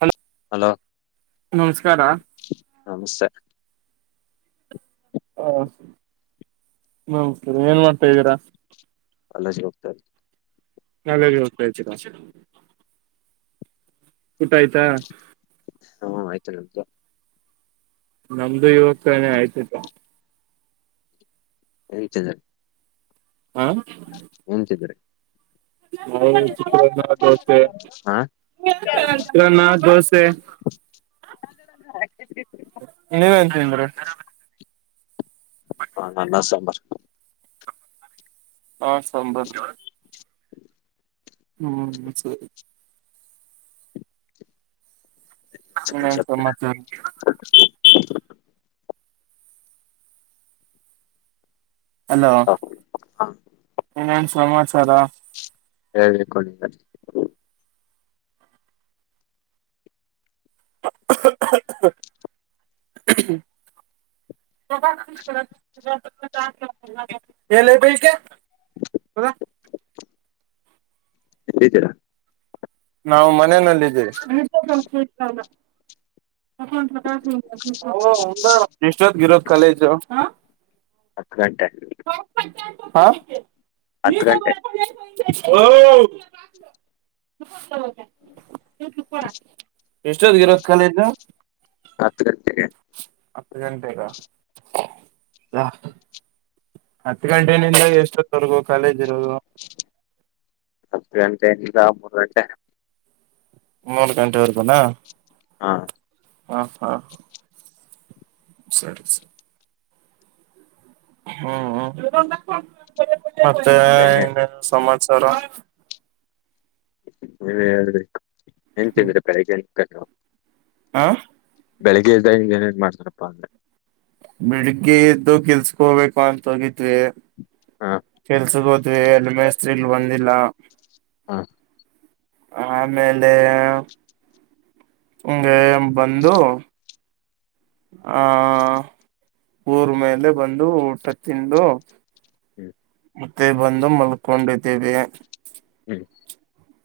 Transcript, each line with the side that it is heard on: right: Hello
left: hello
right: ನಮಸ್ಕಾರ
left: ನಮಸ್ತೆ
right: ಹಾ ನಮಸ್ಕಾರ ಏನ್ ಮಾಡ್ತಾ ಇದೀರಾ.
left: ಕಾಲೇಜಿಗ ಹೋಗ್ತಾ ಇದೀನಿ.
right: ಕಾಲೇಜಿಗ ಹೋಗ್ತಾ ಇದೀರಾ. ಊಟ ಆಯ್ತಾ.
left: ಹ್ಮ ಆಯ್ತು ನಿಮ್ದು.
right: ನಮ್ದು ಇವಗ್ ತಾನೆ ಆಯಿತಿಕ.
left: ಏನ್ ಚದರ್. ಏನ್ ತಿಂದ್ರಿ.
right: ನಾವು ಚಿತ್ರಾನ್ನ ದೋಸೆ
left: ಹಾ
right: ಚಿತ್ರಾನ್ನ ದೋಸೆ.
left: [unintelligible]
right: ನೀವೇನ್ ತಿಂದ್ರಿ.
left: ನಾನ್ ಅನ್ನಾ ಸಾಂಬರ್.
right: ಆ ಸಾಂಬರ್.
left: [inaudible]
right: ಹ್ಮ್ ಸರಿ. ಇನ್ನೇನ್ ಸಮಾಚಾರ.
left: [unintelligible]
right: ಈನೇನ್ ಸಮಾಚಾರ.
left: ಹೇಳ್ಬೇಕು ನೀವೇ
right: [unintelligible]
left: ಎಲ್ಲಿದಿರಾ.
right: ನಾವು ಮನೆನಲ್ಲಿ ಇದಿವಿ. [unintelligible] ಎಷ್ಟೊತ್ತಿಗ ಇರೋದ. ಕಾಲೇಜು ಹಾ
left: ಹತ್ತು ಗಂಟೆ
right: ಹ
left: ಹತ್ತು ಗಂಟೆ
right: ಓ [unintelligible] [unintelligible]
left: [inaudible]
right: ಎಷ್ಟೊತ್ತಿಗ ಇರೋದು ಕಾಲೇಜು
left: ಹತ್ತ ಗಂಟೆಗೆ.
right: ಹತ್ತು ಗಂಟೆಗ ಹತ್ತು ಗಂಟೆಯಿಂದ ಎಷ್ಟೊತ್ತವರ್ಗೂ ಕಾಲೇಜ್ ಇರೋದು.
left: ಹತ್ತು ಗಂಟೆಯಿಂದ ಮೂರು ಗಂಟೆ.
right: ಮೂರು ಗಂಟೆ ವರೆಗೂ ನ
left: ಹಾ
right: ಹಾ ಹಾ ಸರಿ ಸರಿ ಹ್ಮ್ ಹ್ಮ್ ಮತ್ತೆ
left: ಸರಿ
right: ಇನ್ನೇನು ಸಮಾಚಾರ.
left: ನೀವೇ ಹೇಳ್ಬೇಕು, ಏನ್ ತಿಂದ್ರಿ ಬೆಳಗ್ಗೆಯಿನ್ [unintelligible]
right: ಹಾ
left: ಬೆಳಿಗ್ಗೆ ಎದ್ದಗ್ ಇನ್ನೇನು ಮಾಡ್ತಾರಪ್ಪ ಅಂದೆ.
right: ಬೆಳಗ್ಗೆ ಎದ್ದು ಕೆಲಸಕ್ಕೆ ಹೋಗಬೇಕು ಅಂತ ಹೋಗಿದ್ ಯೆ
left: ಹಾ
right: ಕೆಲ್ಸ ಹೋದ್ ಅಲ್ಲಿ ಮೆಸ್ತ್ರೀನು ಬಂದಿಲ್ಲ.
left: ಹಾ
right: ಆಮೇಲೆ ಹಂಗೆ ಬಂದು ಆ ಊರ್ ಮೇಲೆ ಬಂದು ಊಟ ತಿಂದು
left: ಹ್ಮ್
right: ಮತ್ತೆ ಬಂದು ಮಲ್ಕೊಂಡಿದ್ದೀವಿ.
left: ಹ್ಮ್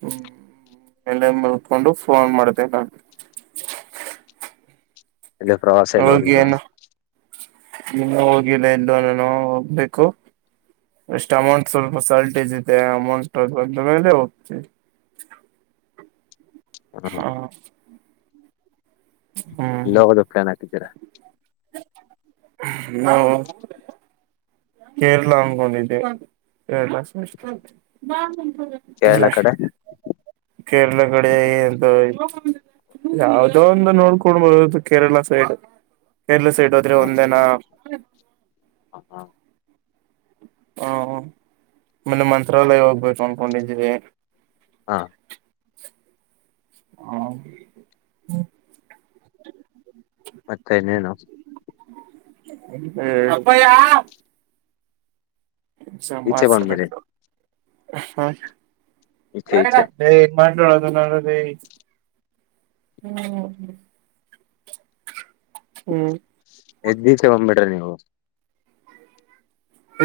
right: ಹ್ಮ್ ಅಲ್ಲೇ ಮಲ್ಕೊಂಡು ಫೋನ್ ಮಾಡ್ದೆ ನಾನ್.
left: ಎಲ್ಲೂ ಪ್ರವಾಸ ಎಲ್ಲೂ ಹೋಗಿಲ್ವಾ?
right: ಇನ್ನ ಹೋಗಿಲ್ಲ ಎಲ್ಲೋ ನಾನು ಹೋಗ್ಬೇಕು ಎಷ್ಟು ಅಮೌಂಟ್ ಸ್ವಲ್ಪ ಸಲ್ಟೇಜ್ ಇದೆ ಅಮೌಂಟ್ ಬಂದ್ ಮೇಲೆ ಹೋಗ್ತೀವಿ.
left: ಹ್ಮ
right: ಹಾ
left: ಎಲ್ಲಿ ಹೋಗೋದಕ್ಕೆ ಪ್ಲಾನ್ ಹಾಕಿದ್ದೀರಾ?
right: ಇನ್ನು ಕೇರಳ ಅಂಗೊಂಡಿದೆ ಕೇರಳ ನೆಸ್ಟ್ ಮ
left: ಕೇರಳ
right: ಅಂದ್ರೆ
left: ಕಡೆ
right: ಕೇರಳ ಕಡೆಗೆ ಯಾವದೋ ಒಂದು ನೋಡ್ಕೊಂಡ್ ಬರುದು ಕೇರಳ ಸೈಡ್. ಕೇರಳ ಸೈಡ್ ಹೋದ್ರೆ
left: ಹ್ಮ್,
right: ಒಂದೇನ
left: ಹಾ ಹಾ
right: ಹ್ಮ ಅಮೇಲೆ ಮಂತ್ರಾಲಯ ಹೋಗ್ಬೇಕು ಅನ್ಕೊಂಡಿದ್ದೀವಿ.
left: ಹಾ
right: ಹಾ ಹ್ಮ
left: ಮತ್ತೆ ಇನ್ನೇನು.
right: ಹ್ಮ್ ಅಪ್ಪಯ್ಯ ಸ
left: ಈಚೆ
right: ಮಾರ್ಸ
left: ಬಂದ್ಮೇಲೆ
right: [unintelligible] ಹಾ
left: ಈಚೆ ಈಚೆ
right: ಏಯ್ ಮಾಡಟೋರದು ನದೆ [unintelligible] [inaudible]
left: ಎದೀಚ್ಚೆ ಬಂದ್ಬಿಡ್ರಿ ನೀವು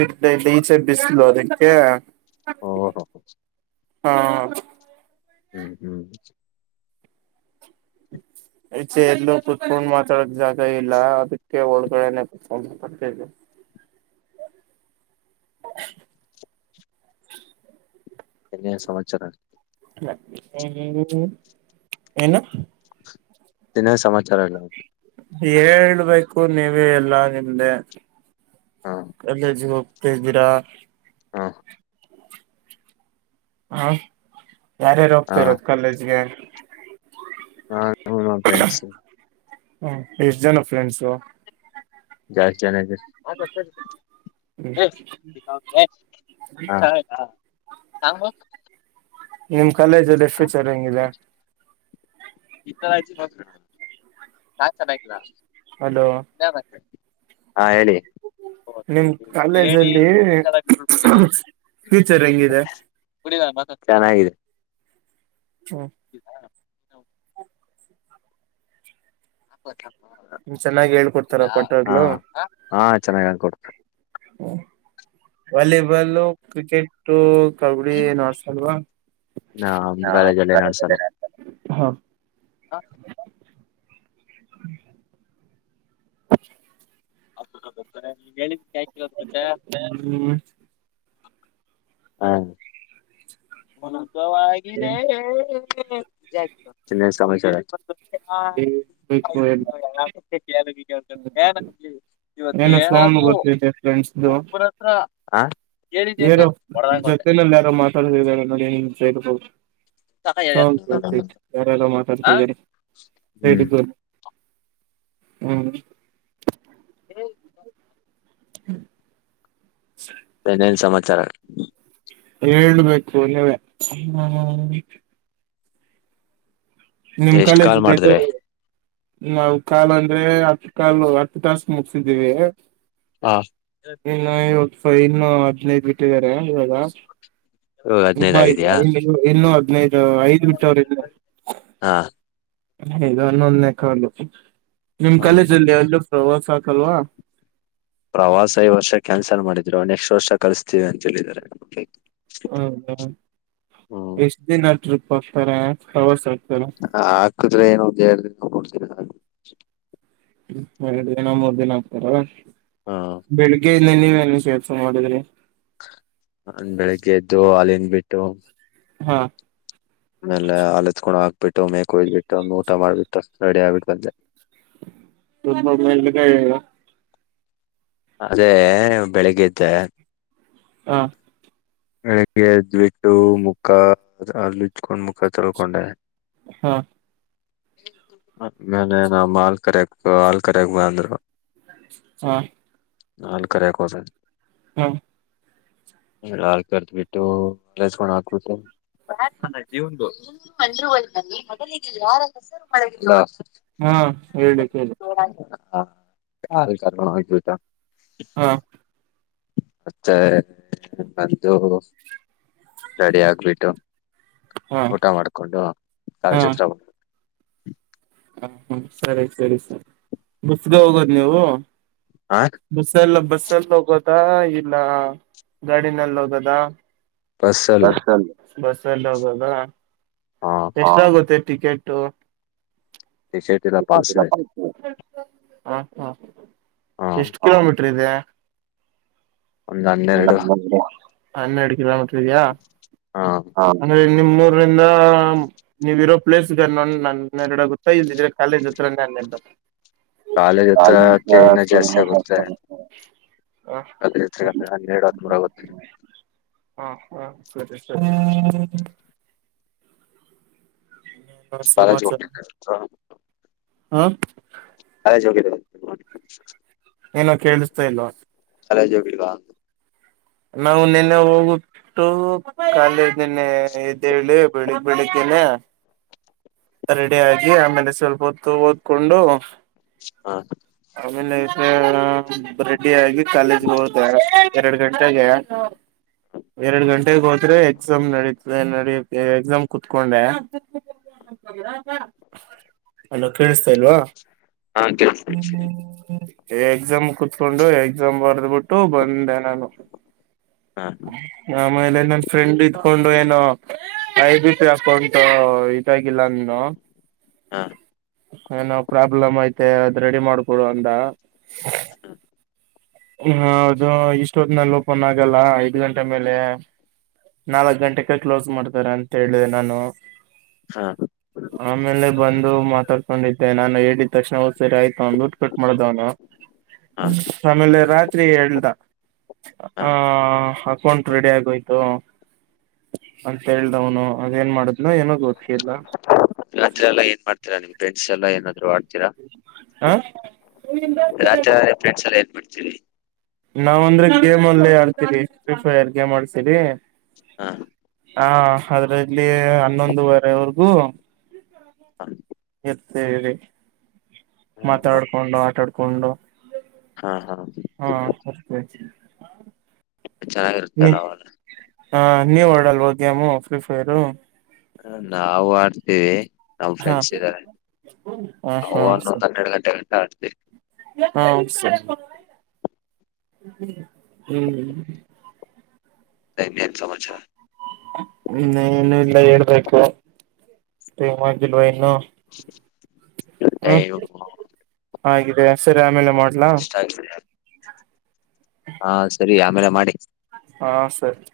right: ಇ ಈಚೆ ಬಿಸ್ಲು ಅದಕ್ಕೆ
left: ಓ ಓಹೋ
right: ಹಾ
left: ಹ್ಮ್ ಹ್ಮ್
right: ಇ ಚೆ ಎಲ್ಲ ಕುೂತ್ಕೊಂಡೊಂಡು ಮಾತಾಡೋದು ಜಾಗ ಇಲ್ಲ ಅದಕ್ಕೆ ಒ ಬೆ [unintelligible] [inaudible]
left: ಎನ್ನ ಸಮಚರ
right: ಹ್ಮ್ ಹ್ಮ್ ಹ್ಮ್ ಏನ
left: ದಿನ ಸಮಾಚಾರ ಆಗ್ಲ್ತು
right: ಹೇಳ್ಬೇಕು ನೀವ ಎಲ್ಲಾ ನಿಮ್ದೆ
left: ಹಾ
right: ಅಲ್ಲೇಜವ ತಜಬರ [unintelligible]
left: ಹಾ [inaudible]
right: ಹಾ ಯಾರ್ಯಾರು ಹೋಗ್ತಾ ಇರೋದು ಕಾಲೇಜ್ಗೆ
left: ಹಾ ಹಾ ಪ್ರೆಂಡ್ಸ್
right: ಹ ಎಷ್ಟ ಜನ ಫ್ರೆಂಡ್ಸು
left: ಜಾಸ್ ಜಾನ ಹ ಹ
right: ಹ್ಮ್
left: ಸ ಮ [unintelligible]
right: ನಿಮ [inaudible] ಕಾಲೇಜ್ ಅಲ್ಲಿ ಫ್ಯೂಚರ್ ಹೆಂಗಿದೆ
left: ಇತ ಮಾತ್ರ [unintelligible] ಕ ಚಲಯಕ್ಲಾ
right: ಅಲೋ
left: ಹಾ ಹೇಳಿ ಓ
right: ನಿಮ್
left: ಹೇಳಿ
right: ಕಾಲೇಜಲ್ಲಿ
left: ಇ್ಷಬೇಕ
right: ಫ್ಯೂಚರ್ ಹೆಂಗಿದೆ
left: ಕುಡಿದ ಚೆನ್ನಾಗಿದೆ
right: ಹ್ಮ್
left: ಇ ಹೌ ಹಬ್ಬತ್ತ
right: ಚೆನ್ನಾಗಿ ಹೇಳ್ಕೊಡ್ತಾರ
left: ಹ
right: ಪಟ್ವಾಗ್ಲು
left: ಹಾ ಚೆನ್ನಾಗನ್ಕಡ್ತ
right: ವಾಲಿಬಲ್ ಕ್ರಿಕೆಟ್ ಕಗ ನಸಲ್
left: ನಮ್ ಕಾಲೇಜಲ್ಲಿ ನಡ್ಸಲ್ಲ
right: ಹ್ಮ
left: ಹಬ್ಬತಾರೆ ನೀಗ ಹೇಳಿದ ಹಾ ವಲ ಸುಖವಾಗಿದೆ ಸಮಯ್ಯ ಆ
right: ಬೇಕು ಎಲ್ಲ
left: ಏನಲ್ಲಿ ಇವತ್ತು
right: ಏನೋ ಸೌಂಡ್
left: ಏನಾದೂ
right: ಬರ್ತಿದೆ
left: ಒಬ್ಬರ ಹತ್ರ ಹಾ
right: ಯರೋ ಜೊತನಲ್ಲ ಯಾರೋ ಮಾತಾಡತ ನೋ ನಿಂತ ಇರ್ಬಹದು ಹೌ ಸ ಯಾರೆಲ್ಲ ಮಾತಾಡ್ಕಿ ಸೈ
left: ಹ್ಮ್
right: ಹ್ಮ್
left: ಹ
right: ಹ್ಮ
left: ನ್ನೇನ್ ಸಮಾ ಚರ
right: ಹೇಳ್ಬೇಕು ನೀವೆ ನಿಮ್
left: ಎಷ್ಟ್ ಕಾಲ್
right: ಕಾಲೇಜಲ್ಲಿಲ್ಲ
left: ಮಾಡಿದ್ರೆ
right: ನಾವು ಕಾಲು ಅಂದ್ರೆ ಹತ್ ಕಾಲು ಹತ್ತು ತಾಸ ಮುಗಿಸಿದ್ದೀವಿ
left: ಹಾ
right: ಇಲ್ಲ ಇವತ್ತು ಇನ್ನು ಹದ್ನೈದು ಬಿಟ್ಟಿದ್ದಾರೆ ಇವಾಗ
left: ಹದಿನೈದ್
right: ಇಲ್ಲ
left: ಆಗಿದ್ಯಾ
right: ಇ ಇ ಇನ್ನು ಹದ್ನೈದು ಐದ್ ಬಿಟ್ಟವರು ಇಲ್ಲ
left: ಹಾ
right: ಹದುನ್ನೊಂದಕಲ್ಲ ನಿಮ್
left: ಹಾ ಹಾ
right: ಕಾಲೇಜಲ್ಲಿ ಎಲ್ಲ ಪ್ರವಾಸ ಆಕಲ್ವಾ
left: ಪ್ರವಾಸ ಈ ವರ್ಷ ಕ್ಯಾನ್ಸಲ್ ಮಾಡಿದ್ರು ನೆಕ್ಸ್ಟ್ ವರ್ಷ ಕಳಿಸಸ್ತೀವಿ ಅಂತ ಹೇಳಿದ್ದಾರೆಗೆ
right: ಹ್ಮ ಹ ಎಸದೇ ನಾಟ ಹತರ ಹ ಸ
left: ಹ ಹಾಕುದ್ರೆ ಏನು ಉದ ಹೇಳಿ ಕೊಡ್ತ ಹ
right: ಎರಡು ದಿನ ಮೂರ್ ದಿನ ಆಗ್ತಾರ
left: ಹಾ
right: ಬೆಳಿಗ್ಗೆ ಇ ನೀವೆಲ್ಲ ಕೆೇಲ್ಸ ಮಾಡಿದ್ರಿ
left: ಹಂದ ಬೆಳಿಗ್ಗೆ ಎದ್ದು ಅಲ್ಲಿಂದ ಬಿಟ್ಟು
right: ಹಾ
left: ಆಮೇಲೆ ಅಲೆತ್ಕೊಂಡು ಹಾಕ್ಬಿಟ್ಟು ಮೇಕಕಯ್ದ್ಬಿಟ್ಟು ಒಂದು ಊಟ ಮಾಡ್ಬಿಟ್ಟು ಅಷ್ಟ ರೆಡಿ ಆಗ್ಿಬಿಟ್ಟು ಬಂದೆ
right: ತುಂಬ ಮ
left: ಅದೇ ಬೆಳಿಗ್ಗೆ್ದ
right: ಹಾ
left: ಬೆಳಗ್ಗೆ ಎದ್ ಬಿಟ್ಟು ಮುಖ ಅಲ್ಲಿ ಇಚ್ಕೊಂಡ್ ಮುಖ ತೊಳ್ಕೊಂಡೆ
right: ಹಾ
left: ಮಲೆ ನ ಮಲ್ ಕ ಆಲ್ ಕಕ್ ಬ ಅಂದ್ರ
right: ಹಾ
left: ಹಾಲ್ ಕೆ ಕೊದ
right: ಹಾ
left: ಹ ಕರ್ದ ಬಿಿಟ್ಟು ಕಸ್ಕೊಂಡ್ ಹಾಕ
right: ಹಾ ಹೇಳಲಿಕ್ಕೆಿ
left: ಹಾ ಕ ಅಕಾರ ಗಣತತ
right: ಹಾ
left: ಮತ್ತೆ ಬಂದು ರೆಡಿ ಆಗ್ಬಿಟ್ಟು
right: ಹಾ
left: ಊಟ ಮಾಡ್ಕೊಂಡು
right: ಹಾ
left: ಕಲಚಿತ್ರ
right: ಹ ಹ್ಮ ಸರಿ ಸರಿ ಸರಿ ಬಸ್ಗ ಹೋಗೋದ್ ನೀವು
left: ಹ
right: ಬಸಲ್ಲ ಬಸಲ್ ಇಲ್ಲ ಗಾಡಿನಲ್ಲಿ ಹೋಗದ
left: ಬಸ್ ಅಲ್ಲಿ
right: ಅಲ್ಲ ಬಸ ಎಲ್ಲೋಗಾಗ
left: ಹ
right: ಎಷ್ಟಾಗತ್ತೆ ಟಿಕೆಟ್
left: ಟಿಕೆಟ್ ಇಲ್ಲ ಪಾಸ್ ಇದೆ
right: ಹಾ
left: ಹ
right: ಎಷ್ಟು ಕಿಲೋಮೀಟರ್ ಇದೆ
left: ಒಂದ್ ಹನ್ನೆರಡು
right: ಹ ಹನ್ನೆಡು ಕಿಲೋಮೀಟರ್
left: ಹ
right: ಸರಿಯಾಂದೆ ನಿಮ್ಮೂರಿಂದ ನೀವ ಇರೋ ಪ್ಲೇಸ್ಗನ್ನ ನ ನನ್ನ ಎರಡ ಗೊತ್ತಾ ಇದಿದ್ರೆ ಕಾಲ ಹತ್ರ ನಾನೆರಡ
left: ಕಾಲೇಜ್
right: ತಾಲಮ
left: ಹತ್ರಕ್ಕೆ
right: ಸ
left: ಅದಂದ್ರೆ ನ ಎರಡು ಹತ್ಮರಗತ್ತಿ
right: ಹಾ ಹಾ ಸ ಹ್ಮ
left: ಪಾಲ ಜೋಗ
right: ಹಾ
left: ಕಾಲೇಜ್ ಹೋಗಿಲ್ವಾ
right: ಏನೋ ಕೇಳಿಸ್ತಾ ಇಲ್ವಾ
left: ಕಲಜ ಬಿು
right: ನಾವು ನಿೆನ್ನೆ ಹೋಗಟ್ಟು ಕಾಲೇಜನೆೆ ಇದ್ದೆೇಳಿ ಬೆಳಿಗ್ ಬೆಳಿಗ್ೇನೆ ರೆಡಿ ಆಗಿ ಆಮೇಲೆ ಸ್ವಲ್ಪ ಹೊತ್ತು ಓದ್ಕೊಂಡು
left: ಹ
right: ಆಮೇ ನಷ ರೆಡಿ ಆಗಿ ಕಾಲೇಜ್ಗೆ ಹೋತ ಎರಡ್ ಗಂಟೆಗೆ ಎರಡ್ ಗಂಟೆೆಗೆ ಹೋದ್ರೆ ಎಕ್ಸಾಮ್ ನಡತ ನಡ ಎಕ್ಸಾಮ್ ಕುೂತ್ಕೊಂಡೆ ಅಲೋ ಕೇಳಸ್ತ ಸಲ್ವಾ
left: ಹ ಕೇಳ್
right: ಎಕ್ಸಾಮ್ ಕುೂತ್ಕೊಂಡು ಎಕ್ಸಾಮ್ ಬರೆದ್ ಬಿಿಟ್ಟು ಬಂದೆ ನಾನು
left: ಹ
right: ಆಮೇಲೆ ನನ್ ಫ್ರೆಂಡ್ ಇದಕೊಂಡು ಏನೋ ಐ ಬ ಅಕ ಉಂಟು ಈತ ಇಲನ್ನ
left: ಹ
right: ಏನೋ ಪ್ರಾಬ್ಲಮ್ ಐತೆ ಅದ್ ರೆಡಿ ಮಾಡ್ ಹಡ ಅಂತ ಹೌದು ಇಷ್ಟ ಹೊತ್ತ ನಲ್ಲಿ ಓಪನ್ ಆಗಲ್ಲ ಐದ್ ಗಂಟೆ ಮೇಲೆ ನಾಲ್ಕ್ ಗಂಟೆಕ ಕ್ಲೋಸ್ ಮಾಡ್ತಾರ ಅಂತ ಹೇಳಿದೆ ನಾನು
left: ಹ
right: ಆಮೇಲೆ ಬಂದು ಮಾತಾಡ್ ತಕೊಂಡಿದ್ದೆ ನಾನು ಹೇಳಿದ ತಕ್ಷಣ ಹದ್ ಸರಿ ಆಯತು ದುಡ್ ಕಟ್ ಮಾಡದ
left: ಹ
right: ರಾತ್ರಿ ಎಳ್್ದ
left: ಹ
right: ಆ ಕಕಂಟ ರೆಡಿ ಆಗೋಯ್ತು ಅಂತ ಹೇಳ್ದವನು ಮೇನ್ ಮಾಡುದ್ನ ಏನ ಗೊತ್ತ್ಕಿಲ್ಲ
left: ಮಷ ಎಲ್ಲ ಏನಾದ್ರು ಆಡ್ತೀರಾ ರಾತ್ರಿ ಎಫ್ರೆಂಡ್ ಸಲ ಏನ್ ಮಾಡ್ತಿ ಸರಿ
right: ನಾವ ಅಂದ್ರೆ ಗೇಮ್ ಅಲ್ಲೇ ಹೇಳ್ತೀವಿ ಫ್ರೀಫೈರ್ ಅಜ ಮಾಡ್ಸರಿ
left: ಹಾ
right: ಹಾ ಅದ್ರಲ್ಲಿ ಹನ್ನೊಂದುವರೆವರ್ಗೂ
left: ಹ
right: ಸರಿರಿ
left: ಹ
right: ಮಾತಾಡ್ಕೊಂಡು ಆಟಾಡ್ು ಕುೊಂಡ
left: ಹ ಹ ಹ
right: ಹಾ ಸಷ್ಟಕ
left: ಚೆನ್ನಾಗಿರುತ್ತಲ್ಲ ಅವಲ್ಲ
right: ಹಾ ನೀವಡಲ್ವ ಗೇಮು ಫ್ರೀ ಫೈರ್
left: ಹ ನಾವು ಆಡ್ತಿವಿ
right: ಹಾ ಹ ಹ
left: ಅವನು
right: ಸ
left: ಒಂದ್ ಹನ್ನೆರಡು ಗಂಟೆ ಗಂಟ ಆಡ್ತೀವಿ
right: ಹ ಸ ಹ್ಮ್
left: ಸ ಇನ್ನೇನ್ ಸಮಾಚಾರ
right: ಹ್ಮ ಇನು ಇಲ್ಲ ಹೇಳ್ಬೇಕು ಟೈಮ್ ಆಗಿಲ್ವ ಇನ್ನು ಹ್ಮ್
left: [unintelligible]
right: ಆಗಿದೆ ಸರಿ ಆಮೇಲೆ ಮಾಡ್ಲಾ
left: [unintelligible] ಹಾ ಸರಿ ಆಮೇಲೆ ಮಾಡಿ
right: ಹಾ ಸರಿ